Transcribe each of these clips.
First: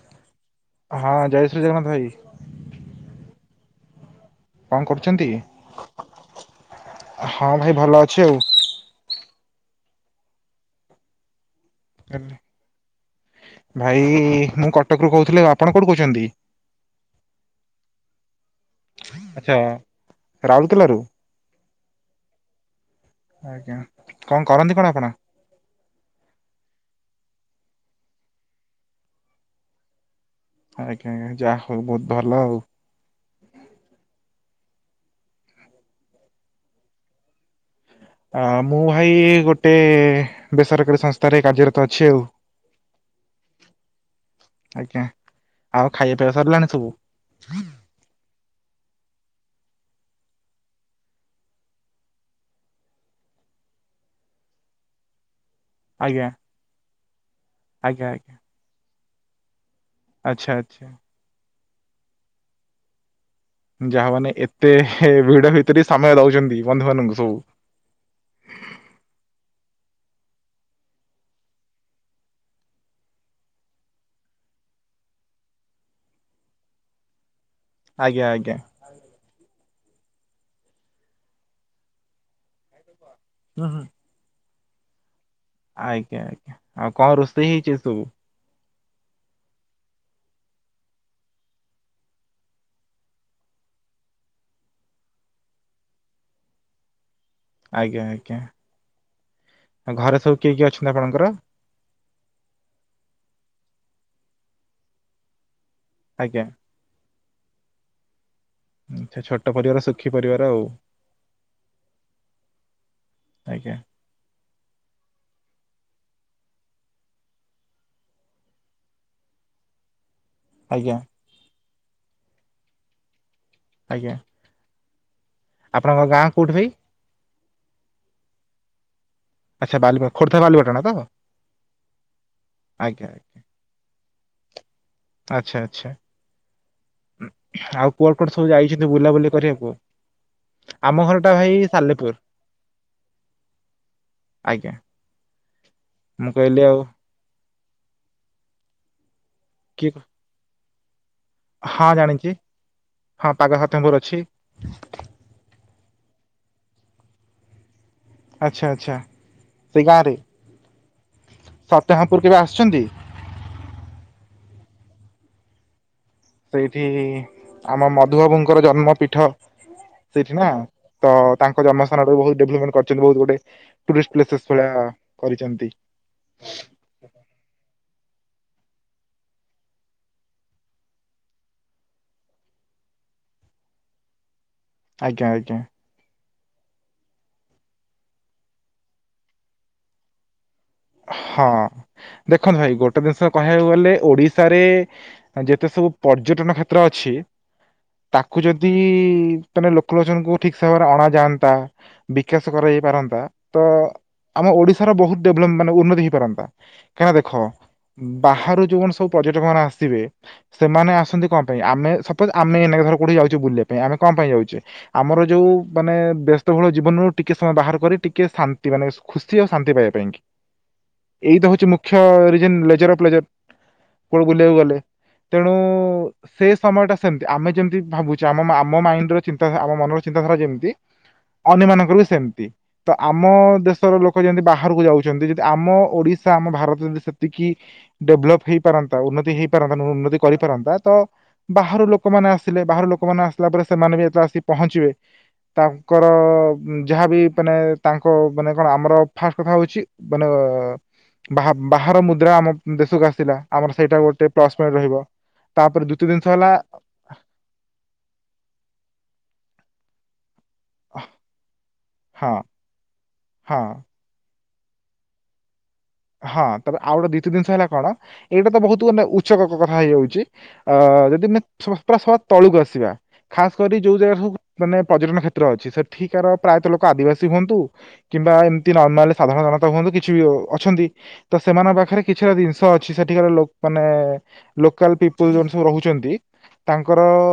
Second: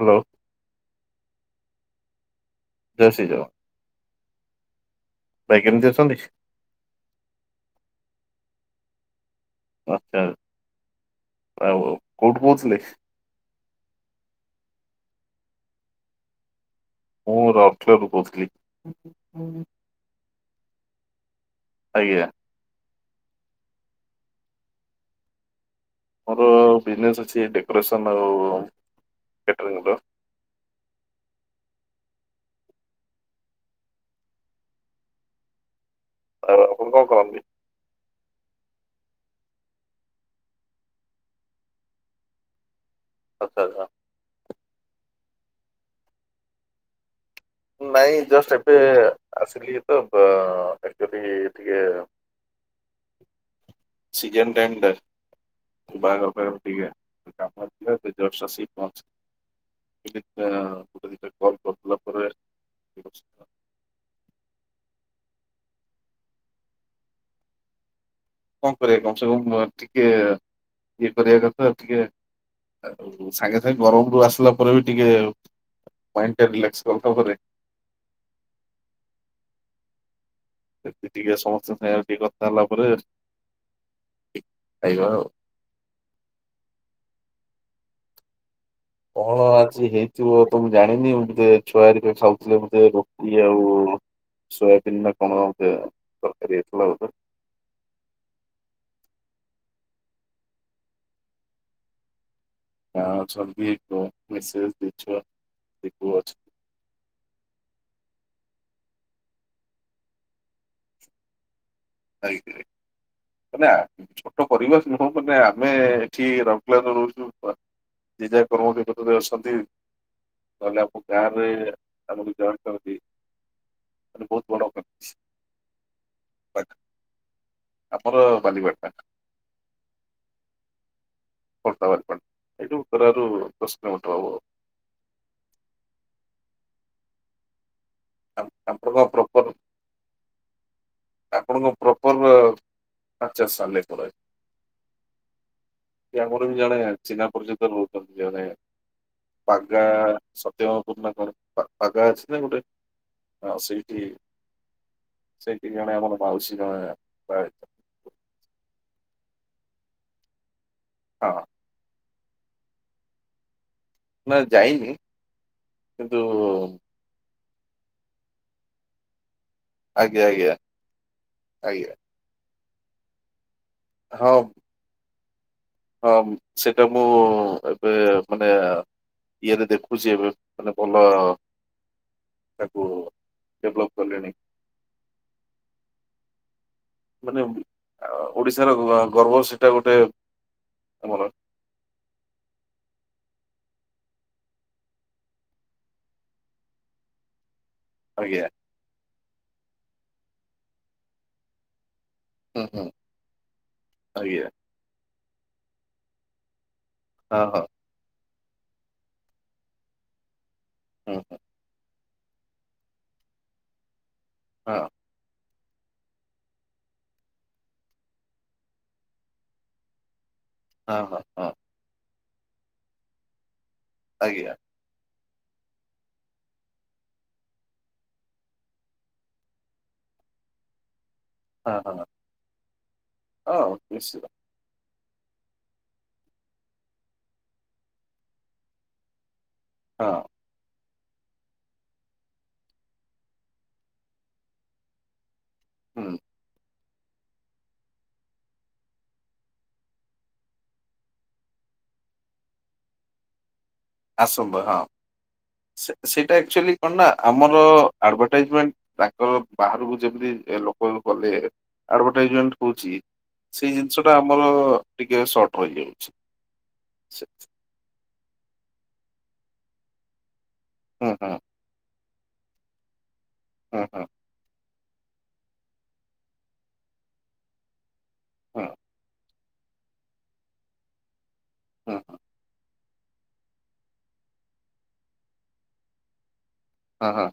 Hello. ହଁ ଜୟ ଶ୍ରୀ ଜଗନ୍ନାଥ ଭାଇ। ଜୟ ଶ୍ରୀ ଜଗନ୍ନାଥ। କଣ କରୁଛନ୍ତି? ଭାଇ କେମିତି ଅଛନ୍ତି? ହଁ ଭାଇ ଭଲ ଅଛି ଆଉ। ବାଛ [inaudible] ଭାଇ ମୁଁ କଟକ ରୁ କହୁଥିଲେ ଆପଣ କୋଉଠୁ କହୁଛନ୍ତି? ମୁଁ ରାଉଲକେଲାରୁ କହୁଥିଲି। ଆଚ୍ଛା ହୁଁ। ରାଉରକେଲାରୁ। ଆଜ୍ଞା। ଆଜ୍ଞା କଣ କରନ୍ତି କଣ ଆପଣ? ମୋର ବିଜନେସ୍ ଅଛି ଡେକୋରେସନ୍ ଆଉ କ୍ୟାଟରିଂର। ଆଜ୍ଞା-ଆଜ୍ଞା ଯାହା ହଉ ବହୁତ ଭଲ ଆଉ। ଆପଣ କଣ କରନ୍ତି? ଅ ମୁଁ ଭାଇ ଗୋଟେ ବେସରକାରୀ ସଂସ୍ଥାରେ କାର୍ଯ୍ୟରତ ଅଛି ଆଉ। ଆଚ୍ଛା-ଆଚ୍ଛା। ଆଜ୍ଞା। ଆଉ ଖାଇବା ପିଇବା ସରିଲାଣି ସବୁ? ନାଇଁ ଜଷ୍ଟ ଏବେ ଆସିଲି ତ ଆକ୍ଚୁଆଲି ଟିକେ ସିଜନ ଟେଣ୍ଡର। ଆଜ୍ଞା ବାହାଘର ପାଇଁ ଅପେକ୍ଷା ଟିକେ କାମ ଥିଲା ଆଜ୍ଞା ଆଜ୍ଞା ଜଷ୍ଟ ଆସି ପହଞ୍ଚିଲି। [inaudible] ଗୋଟେ ଆଚ୍ଛା ଆଚ୍ଛା। ଦିଇଟା କଲ କରିଲା ପରେ ଯାହା ମାନେ ଏତେ ଭିଡ ଭିତରେ ସମୟ ଦଉଛନ୍ତି ବନ୍ଧୁ ମାନଙ୍କୁ ସବୁ। କଣ କରିବା କମ ସେ କମ ଟିକେ ଇଏ କରିବା କଥା ଟିକେ ଆଉ ସାଙ୍ଗେ-ସାଙ୍ଗେ ଗରମରୁୁ ଆସିଲା ପରେ ବି ଟିକେ ମାଇଣ୍ଡ ଟା ରିଲାକ୍ସ [unintelligible] ପରେ। ଆଜ୍ଞା-ଆଜ୍ଞା। ଏଇ ଟିକେ ସମସ୍ତଙ୍କ ସାଙ୍ଗରେ ଟିକେ କଥା ହେଲା ପରେ ଉଁ ହୁଁ। ଖାଇବା ଆଉ। ଆଜ୍ଞା-ଆଜ୍ଞା ଆଉ କଣ ରୋଷେଇ ହେଇଛି ଆଜି ସବୁ? କଣ ଆଜି ହେଇଥିବ ତ ମୁଁ ଜାଣିନି ବୋଧେ ଛୁଆ ହେରିକା ବୋଧେ ରୁଟି ଆଉ ସୋୟାବିନ ନା କଣ ଗୋଟେ ତରକାରୀ ହେଇଥିଲା ବୋଧେ। ଆଜ୍ଞା-ଆଜ୍ଞା। ଘରେ ସବୁ କିଏ କିଏ ଅଛନ୍ତି ଆପଣଙ୍କର? ଘରେ ଅଛନ୍ତି ଏ ମେସେଜ ଦେଇଛ [inaudible] ଆଜ୍ଞା। ଏମତିଆ ଛୋଟ ପରିବାର ସୁଖୀ ପରିବାର ଆଉ। [unintelligible] ଆଜ୍ଞା କରିବା ନୁହଁ ମାନେ ଆମେ ଏଠି ରହିଲା [unintelligible] ଦି ଯା କର୍ମ [unintelligible] ଆସନ୍ତି। ତାହେଲେ ଆମ ଆଜ୍ଞା ଗାଁରେ ଆମର ଜଏଣ୍ଟ ଫ୍ୟାମିଲି ଆଜ୍ଞା ମାନେ ବହୁତ ବଡ ଫ୍ୟାମିଲି। ଆପଣଙ୍କ ଗାଁ କୋଉଠି ଭାଇ? ଆମର ବାଲିପାଟଣା। ଆଚ୍ଛା ବାଲି ଖୋର୍ଦ୍ଧା ବାଲିପାଟଣା ତ? ଖୋର୍ଦ୍ଧା ବାଲିପାଟଣା ଏଇଠୁ ଆଜ୍ଞା ଉତ୍ତରାରୁ ଦଶ କିଲୋମିଟର ହବ। ଆଚ୍ଛା-ଆଚ୍ଛା ଆଉ କୁଆଡେ କୁଆଡେ ଆଉ। ସବୁ ଯାଇଛନ୍ତି ଆପଣଙ୍କ ବୁଲାବୁଲି ପ୍ରପର କରିବାକୁ ଆମ ଘରଟା ଭାଇ ସାଲେପୁର। ଆଚ୍ଛା ସାଲେପୁର ଆଜ୍ଞା ମୁଁ ଆମର ବି କହିଲି ଆଉ ଜଣେ ଚିହ୍ନା ପରିଚିତ ରହୁଛନ୍ତି ଜଣେ [unintelligible] [unintelligible] ର ପାଗା କିଏ କ ହଁ ଜାଣିଛି ଅଛି ନା ଗୋଟେ ହଁ ପାଗ ଆଉ ସତ୍ୟମପୁର ଅଛି ସେଇଠି-ସେଇଠି ଜଣେ ଆମର ମାଉସୀ ଜଣେ ବାହା ହେଇଛନ୍ତି। ଆଛା-ଆଚ୍ଛା ସେ ଗାଁରେ ହଁ [inaudible] ପୁର କେବେ ଆସିଛନ୍ତି? ଯାଇନି କିନ୍ତୁ ସେଇଠି ଆମ ମଧୁବାବୁଙ୍କର ଜନ୍ମ ପୀଠ। ଆଜ୍ଞା ସେଠି ନା ଆଜ୍ଞା ତ ତାଙ୍କ ଆଜ୍ଞା ଜନ୍ମସ୍ଥାନରେ ବହୁ ଡେଭଲପମେଣ୍ଟ କରିଛନ୍ତି ବହୁତ ଗୁଡେ। ଟୁରିଷ୍ଟ ହଁ ପ୍ଲେସେସ୍ ଭଳିଆ କରିଛନ୍ତି। ହଁ ସେଟା ମୁଁ ଏବେ ମାନେ ଇଏରେ ଦେଖୁଛି ଏବେ ମାନେ ଭଲ ତାକୁ ଡେଭଲପ କଲେଣି। ଆଜ୍ଞା-ଆଜ୍ଞା। ମାନେ ଆ ଓଡିଶାର ଗ ଗର୍ବ ସେଟା ଗୋଟେ। ଆମର ହଁ ଦେଖନ୍ତୁ ଭାଇ ଗୋଟେ ଜିନିଷ କହିବାକୁ ଗଲେ ଓଡିଶାରେ ଯେତେ ସବୁ ପର୍ଯ୍ୟଟନ କ୍ଷେତ୍ର ଅଛି। ତାକୁ ଆଜ୍ଞା। ଯଦି ତମେ ଲୋକଲୋଚନଙ୍କୁ ଠିକ ସେମୟରେ ଅଣା ଯାଆନ୍ତା ବିକାଶ ହୁଁ ହୁଁ କରାଯାଇ ପାରନ୍ତା ତ ଆମ ଆଜ୍ଞା ଓଡିଶାର ବହୁତ ଡେଭଲପ ମାନେ ଉନ୍ନତି ହେଇପାରନ୍ତା। କାହିଁକନା ଦେଖ ହଁ ହଁ ବାହାରୁ ଯୋଉ ମାନେ ସବୁ ପର୍ଯ୍ୟଟକ ମାନେ ଆସିବେ ସେମାନେ ହୁଁ ଆସନ୍ତି ହୁଁ କଣ ପାଇଁ ଆମେ ସପୋଜ ଆମେ ଏଇନା କୋଉଠି ଯାଉଛେ ବୁଲିବା ପାଇଁ ଆମେ କଣ ପାଇଁ ଯାଉଛେ ହଁ ଆମର ଯଉ ମାନେ ବ୍ୟସ୍ତବହୁଳ ଜୀବନରୁ ଟିକିଏ ସମୟ ବାହାର କରି ଟିକିଏ ଶାନ୍ତି ମାନେ ଖୁସି ଆଉ ଶାନ୍ତି ପାଇବା ପାଇଁ କି ହଁ ହଁ ଏଇ ତ ହଁ ହଉଛି ମୁଖ୍ୟ ରିଜିନ ଲେଜର ଅଫ ଲେଜ କୁଆଡେ ଆଜ୍ଞା। ବୁଲିବାକୁ ଗଲେ। ତେଣୁ। ସେ ସମୟଟା ସେମତି ଆମେ ଯେମିତି ଭାବୁଛେ ଆମ ଆମ ମାଇଣ୍ଡର ଚିନ୍ତାଧା ଆମ ମନର ଚିନ୍ତାଧାରା ଯେମିତି ଅନ୍ୟ ହଁ ମାନଙ୍କର ହଁ ବି ସେମିତି ତ ଆମ ହଁ ଦେଶର ଲୋକ ନିଶ୍ଚିତ ଯେମିତି ବାହାରକୁ ଯାଉ ଆମ ଓଡିଶା ଆମ ଭାରତ ଯେମିତି ସେତିକି ଡେଭଲପ ହେଇ ପାରନ୍ତା ଉନ୍ନତି ହେଇ ପାରନ୍ତା ହଁ ଉନ୍ନତି କରିପାରନ୍ତା ତ ବାହାର ଲୋକମାନେ ଆସିଲେ ବାହାର ଲୋକମାନେ ଆସିଲା ପରେ ସେମାନେ ବି ଯେତଳେ ଆସି ପହଞ୍ଚିବେ ତାଙ୍କର ହୁଁ ଯାହାବି ମାନେ ତାଙ୍କ ମାନେ କଣ ଆମର ଫାଷ୍ଟ କଥା ହଉଛି ମାନେ ଅ ବା-ବାହାର ମୁଦ୍ରା ଆମ ଦେଶକୁ ଆସିଲା। ଆମର ସେଇଟା ଗୋଟେ ପ୍ଲସ ପଏଣ୍ଟ ରହିବ। ତାପରେ ଦ୍ଵିତୀୟ ଜିନିଷ ସେ-ସେଇଟା ହେଲା ଏକଚୁଆଲି କଣନା ଆମର ଆଡଭଟାଇଜମେଣ୍ଟ ତାଙ୍କ ବାହାରକୁ ଯେମିତି ଲୋକ ଗଲେ ହଁ ଆଡଭରଟାଇଜମେଣ୍ଟ ହଉଛି ହଁ ସେଇ ଜିନିଷଟା ଆମ ଆମର ଟିକେ ଶର୍ଟ। ହଁ ତ ଆଉ ଗୋଟେ ଦିିତି ଜିନିଷ ହେଲା କଣ ଏଇଟା ତ ବହୁତ ମାନେ ଉଚ କ-କଥା ହେଇଯାଉଛି। ଆ ହୁଁ ହୁଁ ଯଦି [unintelligible] ତଳକୁ ଆସିବା ଖାସ କରି ହୁଁ ଯୋଉ ହୁଁ ଜାଗା ସବୁ ମାନେ ପର୍ଯ୍ୟଟନ କ୍ଷେତ୍ର ଅଛି ସେଠିକାର ପ୍ରାୟତଃ ଲୋକ ଆଦିବାସୀ ହୁଅନ୍ତୁ କିମ୍ବା ହୁଁ ଏମିତି ନର୍ମାଲି ସାଧାରଣ ଜନତା ହୁଅନ୍ତୁ କିଛି ବି ଅଛନ୍ତି ତ ସେମାନଙ୍କ ହୁଁ ହୁଁ ପାଖରେ କିଛିଟା ଜିନିଷ ଅ ଛି ସେଠିକାର ମାନେ ଲୋକାଲ ପିପୁଲ ଯୋଉମାନେ ସବୁ ରହୁଛନ୍ତି। ତାଙ୍କର ହଁ ହଁ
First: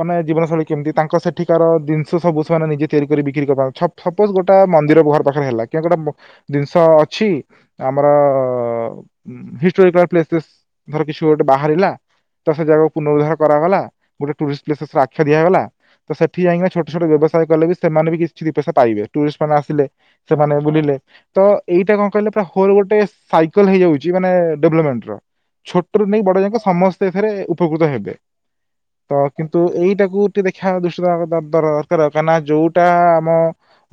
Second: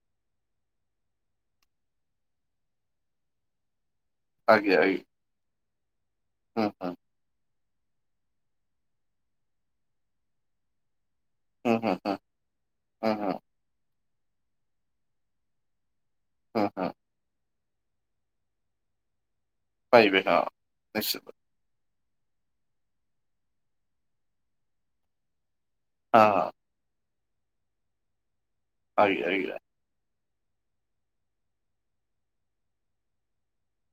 ମାନେ ଜୀବନଶୈଳୀ କେମିତି ତାଙ୍କ ସେଠିକାର ଜିନିଷ ସବୁ ସେମାନେ ନିଜେ ତିଆରି କରି ବିକ୍ରି କରବା ଛ ସପୋଜ ଗୋଟେ ଆଜ୍ଞା ଆଜ୍ଞା ମନ୍ଦିର ଘର ପାଖରେ ହେଲା କିଆଁ ମୋ ହୁଁ ଜିନିଷ ଅଛି। ଆମର ଅ ଉଁ ହିଷ୍ଟ୍ରୋକାଲ ପ୍ଲେସ୍ ପ୍ଲେସ ଧର କିଛି ଗୋଟେ ହୁଁ ବାହାରିଲା ହୁଁ ହୁଁ ତ ସେ ଜାଗାକୁ ହୁଁ ହୁଁ ପୁନରୁଦ୍ଧାର କରାଗଲା ଗୋଟେ ଟୁରିଷ୍ଟ ପ୍ଲେସସ ଆଖ୍ୟା ଦିଆଗଲା। ତ ସେଠି ହୁଁ ଯାଇଁକି ହୁଁ ଛୋଟ ଛୋଟ ବ୍ୟବସାୟ କଲେ ବି ସେମାନେ ବି କିଛି ଦି ପଇସା ପାଇବେ ଟୁଷ୍ଟ ସେମାନେ ଆସିଲେ ପାଇବେ ହଁ ସେମାନେ ବୁଲିଲେ ନିଶ୍ଚିତ ତ ଏଇଟା କଣ କହିଲେ ହୋଲ ଗୋଟେ ସାଇକଲ ହେଇଯାଉଛି ମାନେ ଡେଭଲପମେଣ୍ଟ ର ଛୋଟୁ ହଁ ନେଇକି ବଡ ଯାକେ ସମ ସେଥିରେ ଉପକୃତ ହେବେ ତ ଆଜ୍ଞା ଆଜ୍ଞା କିନ୍ତୁ ଏଇଟାକୁ ଦେଖିବା ଦୃଷ୍ଟି ଦବାକଥା ଦର ଦରକାର କାହିଁକ ନା ଯୋଉଟା ଆମ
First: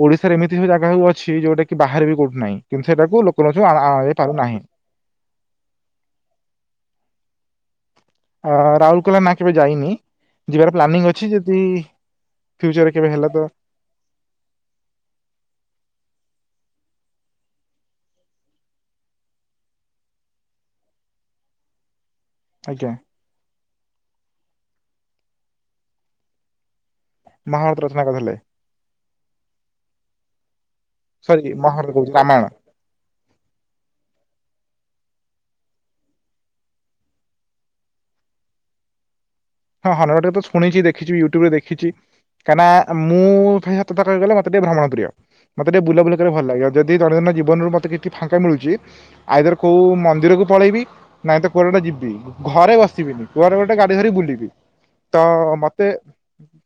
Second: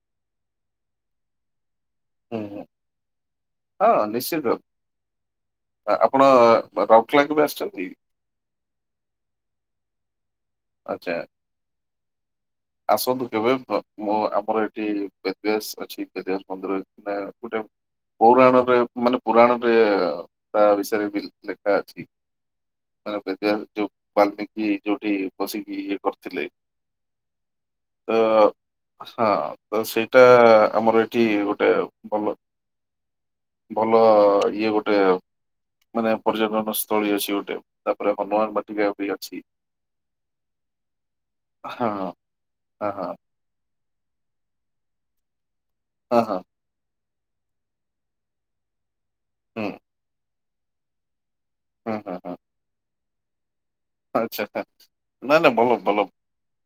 ଓଡିଶାରେ ଏମିତି ସବୁ ଜାଗା ସବୁ ଅଛି ଯୋଉଟା କି ବାହାରେ ବି କଉଠି ହୁଁ ନାଁ ହୁଁ। କିନ୍ତୁ ସେଟା ଲୋକ ଆ ହଁ ଆଣି ନିଶ୍ଚିତ ପାରୁନାହିଁ ଆ ଆପଣ ରାଉରକେଲା କେବେ ଆସିଛନ୍ତି? ହଁ ରାଉଲକେଲା ନା କେବେ ଯାଇନି। ପ୍ଲାନିଂ ଆଚ୍ଛା ଅଛି ଯଦି ଫ୍ୟୁଚରରେ ଆସନ୍ତୁ ହେଲା ତ କେବେ ଅ ମୁଁ ଆମର ଏଠି ବେଦବ୍ୟାସ ଅଛି ବଦବ୍ୟାସ ମନ୍ଦିର। ମାନେ ଗୋଟେ ପୌରାଣରେ ମାନେ ପୁରଣରେ ତା ବିଷୟରେ ବି ଲେଖା ଅଛି। ଆଜ୍ଞା ମାନେ ବେଦବ୍ୟାସ ଯୋଉ ବାଲମିକି ଯୋଉଠି ବସିକି ଇଏ କରିଥିଲେ। ମହାଭାରତ ରଚନା ତ କରିଥିଲେ। ହଁ ତ ସେଇଟା ଆମର ଏଠି ସରି ଗୋଟେ ମହାଭାରତ କହୁଛି ଭଲ ରାମାୟଣ ଭଲ ଇଏ ଗୋଟେ। ମାନେ ପର୍ଯ୍ୟଟନ ସ୍ଥଳୀ ଅଛି ଗୋଟେ ତାପରେ ହନୁମାନ ବାଟିକା ବି ଅଛି। ହଁ ହନୁମାନ ବାଟିକା ତ ଶୁଣିଛି ଦେଖିଛି ୟୁଟ୍ୟୁବ ରେ ଦେଖିଛି ହଁ କାହିଁକନା ହଁ ହଁ ମୁଁ ଖା ତଥା କ କହିିଲ ଗ ମତେ ଟିକେ ଭ୍ରମଣ ପ୍ରିୟ ମତେ ଟିକେ ବୁଲାବୁଲି ହଁ କରିଆକୁ ହଁ ଭଲ ଲାଗେ ଆଉ ଯଦି ଦୈନନ୍ଦିନ ଜୀବନରୁ ମତେ କିଛି ଟିକେ ଫାଙ୍କା ମିଳୁଛି ଆଇଦର ହୁଁ କୋଉ ମନ୍ଦିରକୁ ପଳେଇବି ନାଇଁ ତ କୁଆଡେଟେ ହୁଁ ଯିବି ହୁଁ ହୁଁ ଘରେ ବସିବିନି କୁଆଡେ ଗୋଟେ ଗାଡି ଧରି କି ଆଚ୍ଛା ବୁଲିବି। ତ ନା ନା ଭଲ ମତେ ଭଲ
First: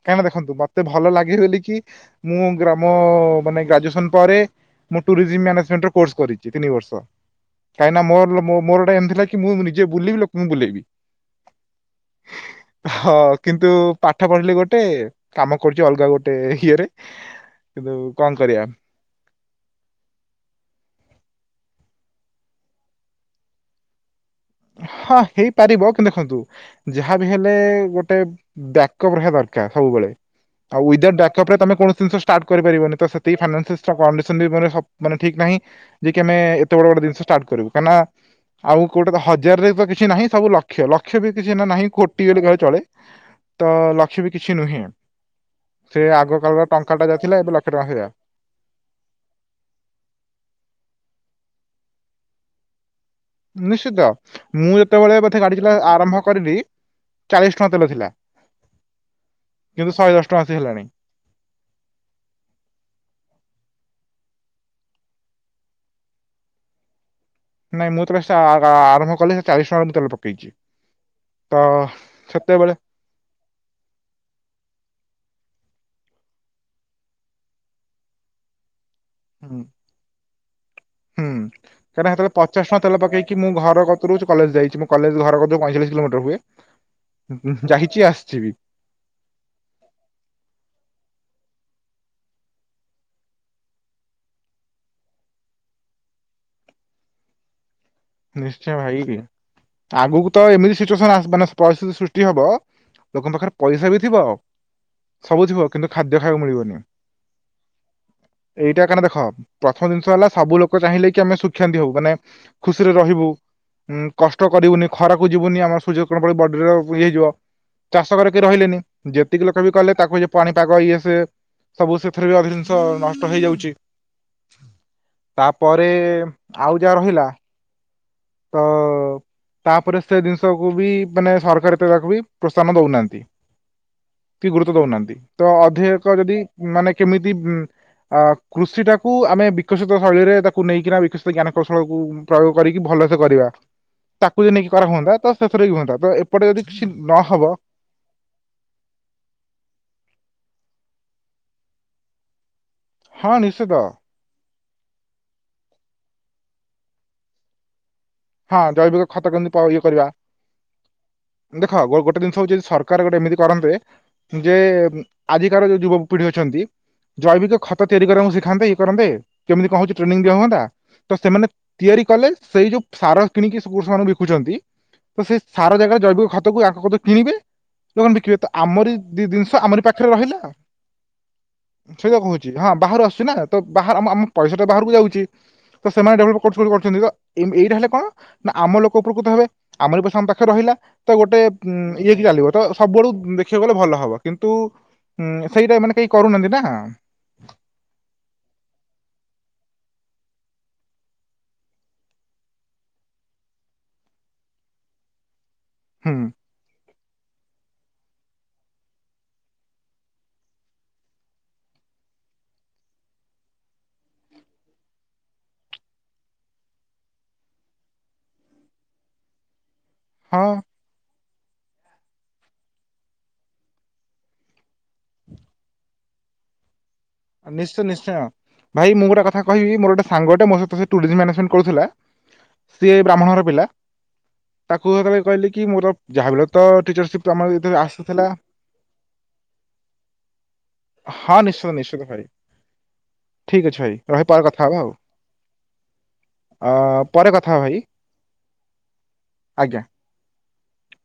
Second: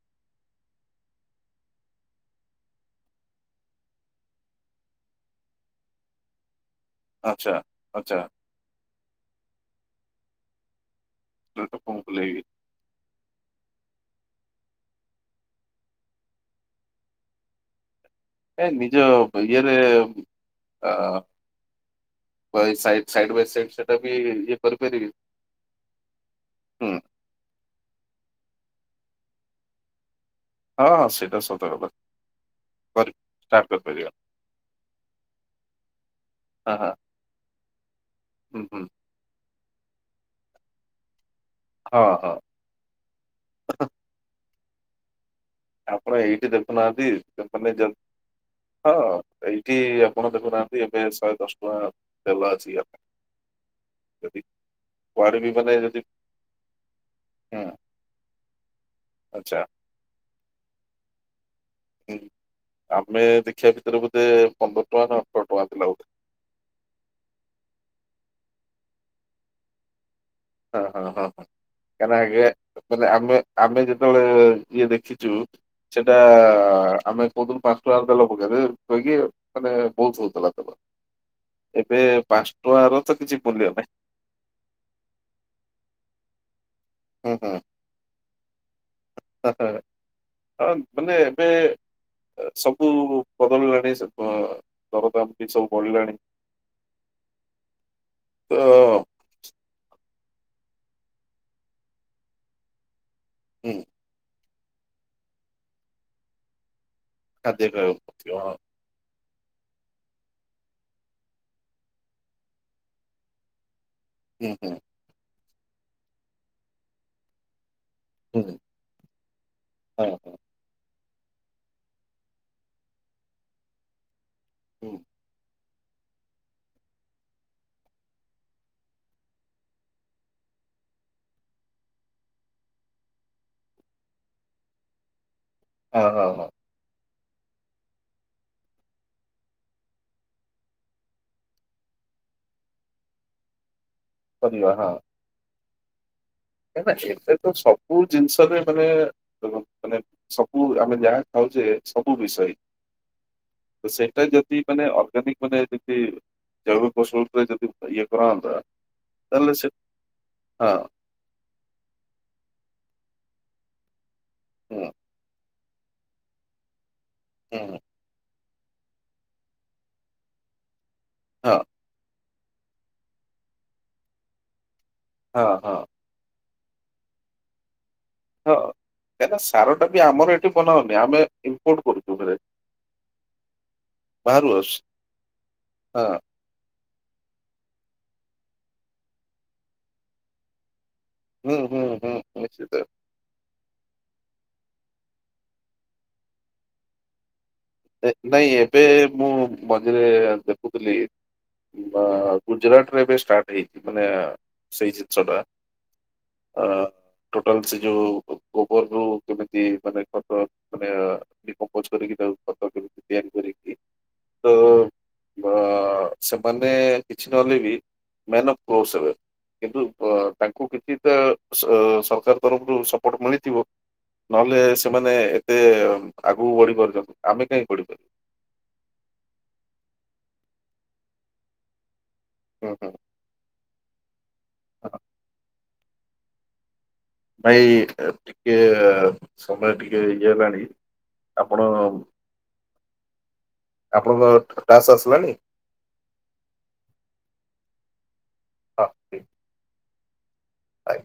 କାହିଁକି ନା ଦେଖନ୍ତୁ ମତେ ଭଲ ଲାଗେ ବୋଲି କି ମୁଁ ଗ୍ରାମ ମାନେ ଗ୍ରାଜୁଏସନ ପରେ ମୁଁ ଟୁରିଜିମ୍ ମ୍ୟାନେମେଣ୍ଟର କୋର୍ସ କରିଚି ତିନି ବର୍ଷ। ଆଚ୍ଛା କାହିଁକିନା ଆଚ୍ଛା ମୋର ମୋର ଗୋଟା ଏମିତିଥିଲା କି ମୁଁ ନିଜେ ବୁଲିବି ଲୋକଙ୍କୁ ବୁଲେଇବି। [unintelligible] ବୁଲେଇବେ। ହଁ କିନ୍ତୁ ପାଠ ପଢିଲେ ଗୋଟେ କାମ କରୁଛି ଅଲଗା ଗୋଟେ ଇଏରେ କିନ୍ତୁ କଣ କରିବା ଏ ନିଜ ଇଏରେ ଅ ସାଇ ସାଇଡ ବାଇ ସାଇଡ ସେଟା ବି ଇଏ କରିପାରିବି ହଁ ହେଇପାରିବ କିନ୍ତୁ ଦେଖନ୍ତୁ ହୁଁ ଯାହା ବି ହେଲେ ଗୋଟେ ଡ୍ୟା ଅପ୍ ରହିବା ଦରକାର ସବୁବେଳେ। ଆଉ ହଁ ହଁ ୱିଦାଉଟ୍ ସେଇଟା ବ୍ୟାକଅପ ରେ ସତ ତମେ କଥା କୋଣସି ଜିନିଷ ଷ୍ଟାର୍ଟ କରି ପାରିବନି ଟା ସେତିକି ଷ୍ଟାର୍ଟ କରିପାରିବା [unintelligible] ଠିକ୍ ନାହିଁ ଯେ କି ଆମେ ଏତେ ହଁ ବଡ ହଁ ବଡ ଜିନିଷ ଷ୍ଟାର୍ଟ କରିବୁ କାହିଁକି ନା ହୁଁ ଆଉ ହୁଁ କୋଉଠେ ତ ହ ଜରେ ତ କିଛି ନାହିଁ ସବୁ ଲକ୍ଷ୍ୟ ଲକ୍ଷ୍ୟ ବି କିଛି ନା ନାହିଁ ହଁ ଖୋଟି ହଁ ବ ଚଳେ ତ ଲକ୍ଷ୍ୟ ବି କିଛି ଛି ନୁହେଁ। ସେ ତାପଣ ଆଗ ଏଇଠି କାଳର ଟଙ୍କା ଟା ଦେଖୁନାହାନ୍ତି ଯାହା ଥିଲା ଏବେ ଲକ୍ଷ ଟଙ୍କା ସେ ସେଇଆ। ହଁ ଏଇଠି ଆପଣ ଦେଖୁନାହାନ୍ତି ଏବେ ଶହେ ଦଶ ଟଙ୍କା ତେଲ ଅଛି ଆପ ନିଶ୍ଚିତ ମୁଁ ଯେତେବେଳେ କୁଆଡେ ବୋଧେ ବି ଗାଡି ଚ ମାନେ ଯଦି ଆରମ୍ଭ କରିଲି। ଚାଳିଶ ହୁଁ ଟଙ୍କା ତେଲ ଥିଲା ଆଚ୍ଛା କିନ୍ତୁ ଶହେ ଦଶ ଟଙ୍କା ଆସି ହେଲାଣି। ହୁଁ ଆମେ ଦେଖିବା ଭିତରେ ବୋଧେ ପନ୍ଦର ଟଙ୍କା ନା ଅଠର ଟଙ୍କା ଥିଲା ବୋଧେ। [inaudible] ନାଇଁ ମୁଁ ତ ଆରମ୍ଭ କଲି ଚାଳିଶ ଟଙ୍କା ତେଲ ପକେଇଛି ହଁ ହଁ ହଁ ହଁ। ତ କାହିଁକିନା ସେତେବେଳେ ଆ ମାନେ ଆମେ ଆମେ ଯେତେବେଳେ ଇଏ ଦେଖିଛୁ। ସେଟା ଆମେ କୋଉଥିରୁ ପାଞ୍ଚଟଙ୍କାରେ ତେଲ ପକେଇବେ। କହିକି ହୁଁ ମାନେ ବହୁତ ହଉଥିଲା ତେଲ। ହୁଁ ଏବେ କାହିଁକନା ସେତେବେଳେ ପାଞ୍ଚ ପଚଶ ଟା ଟଙ୍କାର ତେଲ ତ ପକ କିଛି ମୁଁ ମୂଲ୍ୟ ଘର ନାହିଁ। କୁରୁଛି କଲେଜ ଯାଇଛି। ମୁଁ କଲେଜ ଧର ପଇଞ୍ଚଚାଶ କିଲୋମିଟର ହୁଁ ହୁଏ। ହୁଁ ଯାଇଛି ଆସିଛିିବି ପେ ସବୁ ବଦଳିଲାଣି ଦରଦାମ ବି ସବୁ ବଳିଲାଣି [inaudible] ନିଶ୍ଚୟ ଭାଇକି ଆଗକୁ ତ ଏମିତି ସିଚୁଏସନ ମାନେ ପରିସ୍ଥିତି ସୃଷ୍ଟି ହବ ଲୋକଙ୍କ ପାଖରେ ହୁଁ ପଇସା ବି ଥିବ ସବୁ ଥିବ କିନ୍ତୁ ଖାଦ୍ୟ ଖାଇବାକୁ ମିଳିବନି। ଏଇଟା କାରଣ [unintelligible] ଦେଖ ପ୍ରଥମ ଜିନିଷ ହେଲା ସବୁ ଲୋକ ଚାହିଁଲେ କି ଆମେ ସୁଖାନ୍ତି ହବୁ ମାନେ ଖୁସିରେ ରହିବୁ। ଉଁ କଷ୍ଟ ହୁଁ ହୁଁ କରିବୁନି ଖରାକୁ ଯିବୁନି ଆମର ସୂର୍ଯ୍ୟ କଣ ପଡ ବଡିରେ ଇଏ ହେଇଯିବ। ଚାଷ କରିକି ହୁଁ ରହିଲେନି ଯେତିକି ଲୋକ ବି କଲେ ହଁ ତାକୁ ଯେ ହଁ ପାଣିପାଗ ଇଏ ସେ ସବୁ ସେଥିରେ ବି ଅଧ ଜିନିଷ ନଷ୍ଟ ହେଇଯାଉଛି। ହୁଁ। ପରେ ଆଉ ଯାହା ରହିଲା ତ ତାପରେ ସେ ଜିନିଷକୁୁ ବି ମାନେ ସରକାର ଏତେ ତାକୁ ବି ପ୍ରୋତ୍ସାହନ ଦଉନାହାନ୍ତି। କି ଗୁରୁତ୍ବ ଦଉନାହାନ୍ତି ତ ହଁ ଅଧକ ହଁ ଯଦି ହଁ ମାନେ କେମିତି ଉଁ ଅ କୃଷି ଟାକୁ ଆମେ ବିକଶିତ ଶୈଳୀରେ ତାକୁ ନେଇକିନା ବିକଶିତ ଜ୍ଞାନ କୌଶଳକୁୁ ପ୍ରୟୋଗ କରିକି ଭଲ କରିବା ତାକୁ ଯଦି ନେଇକି କରା ହୁଅନ୍ତା ତ ସେଥିରେ ହୁଅନ୍ତା ତ ଏପଟେ ଯଦି କିଛି କଁ ଏବେ ନହବ ତ ସବୁ ଜିନିଷରେ ମାନେ ମାନେ ସବୁ ଆମେ ଯା ଦୋଉଛ ସବୁ ବିଷୟ ହଁ ନିଶ୍ଚିତ। ତ ସେଇଟା ଯଦି ମାନେ ଅର୍ଗାନିକ ମାନେ ଯି ଜଳ ଫସଲରେ ଯଦି ଇଏ କରନ୍ତା ହଁ ଜୈବିକ ଖତ ତାହେଲେ କେମିତି ସେ ଇଏ କରିବା। ହଁ ଦେଖ ଗୋଟେ ଜିନିଷ ହଉଛି ଯଦି ସରକାର ଗୋଟେ ଏମିତି କରନ୍ତେ ଯେ ହୁଁ ଆଜି ଯୋଉ ଯୁବ ପିଢି ଅଛନ୍ତି ଜୈବିକ ହୁଁ ଖତ ତିଆରି କରିବାକୁ ସେଠ ଖାନ୍ତେ ଇଏ କରନ୍ତେ କେମିତି କଣ ହଉଛି ଟ୍ରେନିଂ ଦ ହୁଅନ୍ତା ତ ସେମାନେ ହଁ ତିଆରି କଲେ ସେଇ ଯୋଉ ସାର କିଣିକି ସେ ପୁରୁଷ ମାନଙ୍କୁ ବିକୁଛନ୍ତି ତ ସେ ହଁ ହଁ ସାର ଜାଗାରେ ଜୈବିକ ଖତକୁଙ୍କତ କିଣିବେ ଲ ବିକିବେ ତ ହଁ ଆମରି ଦି କାହିଁକିନା ଜିନିଷ ସାର ଆମରି ଟା ବି ପାଖରେ ଆମର ରହିଲା ଏଠି ବନାଉନି ଆମେ ଇମ୍ପୋର୍ଟ ସେଇଟା କରୁଛୁ ଫେରେ କହୁଛି ହଁ। ବାହାରୁ ଆସୁଛି ନା ତ ବା ଆମ ଆମ ବାହାରୁ ପଇସାଟ ଆସୁଛି ବାହାରକୁ ଯାଉଛି ତ ହଁ ସେମାନେଡେଭଲପ୍ କରୁ କରଛନ୍ତି ତ ଏଇଟା ହେଲେ କଣ ନା ଆମ ଲୋକ ଉପକୃତ ହେବେ ଆମର ପଇସା ଆମ ପାଖରେ ରହିଲା ତ ଗୋଟେ ହୁଁ ଉ ହୁଁ ହୁଁ ଇଏକ ଚାଲିବ ତ ନିଶ୍ଚିତ ସବୁଆଳୁ ଦେଖିବାକୁ ଗଲେ ଭଲ ହବ କିନ୍ତୁ ତୁ ସେଇଟା ମାନେ କେହି କରୁନାହାନ୍ତି ନା ନାଇଁ ଏବେ ମୁଁ ମଝିରେ ଦେଖୁଥିଲି ଗୁଜୁରାଟ ରେ ଏବେ ଷ୍ଟାର୍ଟ ହେଇଛି ମାନେ ସେଇ ଜିନିଷ ଟା ହୁଁ ହଁ। ଟାଲ ସେ ଯୋଉ ଗୋବର ର କେମତି କମପୋସ କରିକି ତା ଆାନ କରିକି ତ ସେମାନେ କିଛି ନହେଲେ ବି ମ୍ୟାନ୍ ଅଫ୍ କ୍ୋ ହେବେ କିନ୍ତୁ ହଁ ତାଙ୍କୁ କିଛି ତ ସରକାର ତରଫରୁ ସପୋର୍ଟ ମିଳିଥିବ ନହେଲେ ସେମାନେ ଏତେ ଆଗକୁ ବଢି ପାରୁଛନ୍ତି ଆମେ କାହିଁ ନିଶ୍ଚ ବଢିପାରିବୁ। ନିଶ୍ଚୟଁ ଭାଇ ମୁଁ ଗୋଟେ କଥାହିବି ମୋର ଗୋଟେ ସାଙ୍ଗୋଟେ ମୋ ସହିତ ସେ ଟୁରିଜ ମ୍ୟାନେଜମେଣ୍ଟ କରୁଥିଲା ହୁଁ ହୁଁ ସିଏ ବ୍ରାହ୍ମଣର ପିଲା ତାକୁ ଯେତେବେଳେ କହିଲେ କି ମୋର ଯାହା ବଳେ ତ ଟିଚରସିପ ଆମର ନାଇଁ ଯେତେବେଳେ ଆସିଥିଲା ଟିକେ ସମୟ ଟିକେ ଇଏ ହେଲାଣି। ହଁ ଆପଣ ନିଶ୍ଚିତ ନିଶ୍ଚିତ ଭାଇ ଠିକ ଅଛି ଭାଇ ରହପାର ଆପଣଙ୍କ କଥା ହବ ଟାସ୍କ ଆଉ। ଆସିଲାଣି ଅ ପରେ କଥା ଭାଇ। ହଁ। ଆଜ୍ଞା ଆଜ୍ଞ।